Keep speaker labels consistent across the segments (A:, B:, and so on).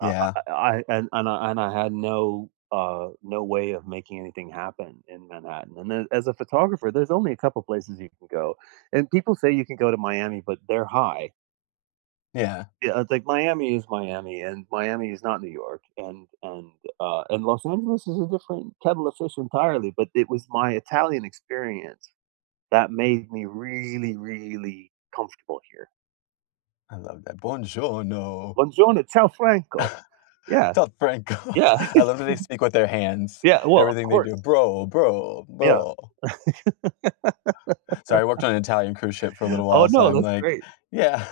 A: Uh uh
B: Yeah.
A: uh uh, I and and, uh, and I had no, uh, no way of making anything happen in Manhattan. And then, as a photographer, there's only a couple places you can go. And people say you can go to Miami, but they're high.
B: Yeah.
A: Yeah, I think Miami is Miami, and Miami is not New York, and and, uh, and Los Angeles is a different kettle of fish entirely, but it was my Italian experience that made me really, really comfortable here.
B: I love that. Buongiorno.
A: Buongiorno, Ciao, Franco. Yeah.
B: Ciao Franco.
A: Yeah.
B: I love when they speak with their hands.
A: Yeah, well, of
B: Everything they
A: course.
B: do. "Bro, bro,
A: Yeah.
B: bro." Sorry, worked on an Italian cruise ship for a little
A: Oh,
B: while, so
A: no,
B: I'm,
A: that's
B: like
A: great.
B: Yeah.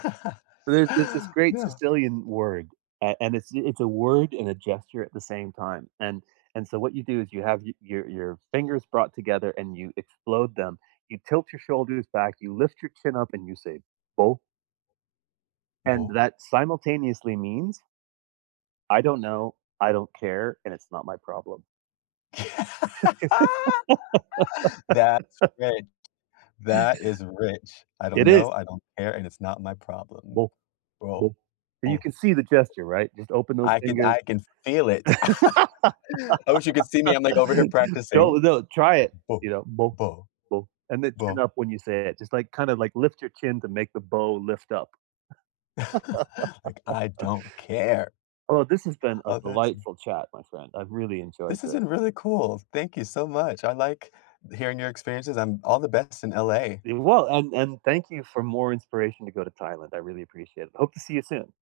A: There's this this great
B: No.
A: Sicilian word a and it's y a word and a gesture at the same time. And and so what you do is you have y your your fingers brought together and you explode them, you tilt your shoulders back, you lift your chin up and you say, "Boh." And
B: Boh?
A: that simultaneously means I don't know. I don't care. And it's not my problem.
B: That's rich. That is rich. I don't
A: It
B: know.
A: is.
B: I don't care, and it's not my problem.
A: Boh.
B: Bro.
A: Boh. But you
B: Boh.
A: can see the gesture, right? Just open those
B: I could
A: fingers.
B: I can feel it. I wish you could see me, I'm, like, over here practicing.
A: Don't no, try it,
B: Boh.
A: you know? Boh.
B: Boh.
A: Boh. And then chin
B: Boh.
A: up when you say it. Just, like, kinda, like, lift your chin to make the Boh lift up.
B: Like, I don't care.
A: Oh, this has been a
B: Oh, that's in
A: delightful chat, my friend. I've really enjoyed
B: This has
A: this.
B: been really cool. Thank you so much. I like th hearing your experiences. I'm all the best in LA.
A: It wa and and thank you for more inspiration to go to Thailand. I really appreciate it. Hope to see you soon.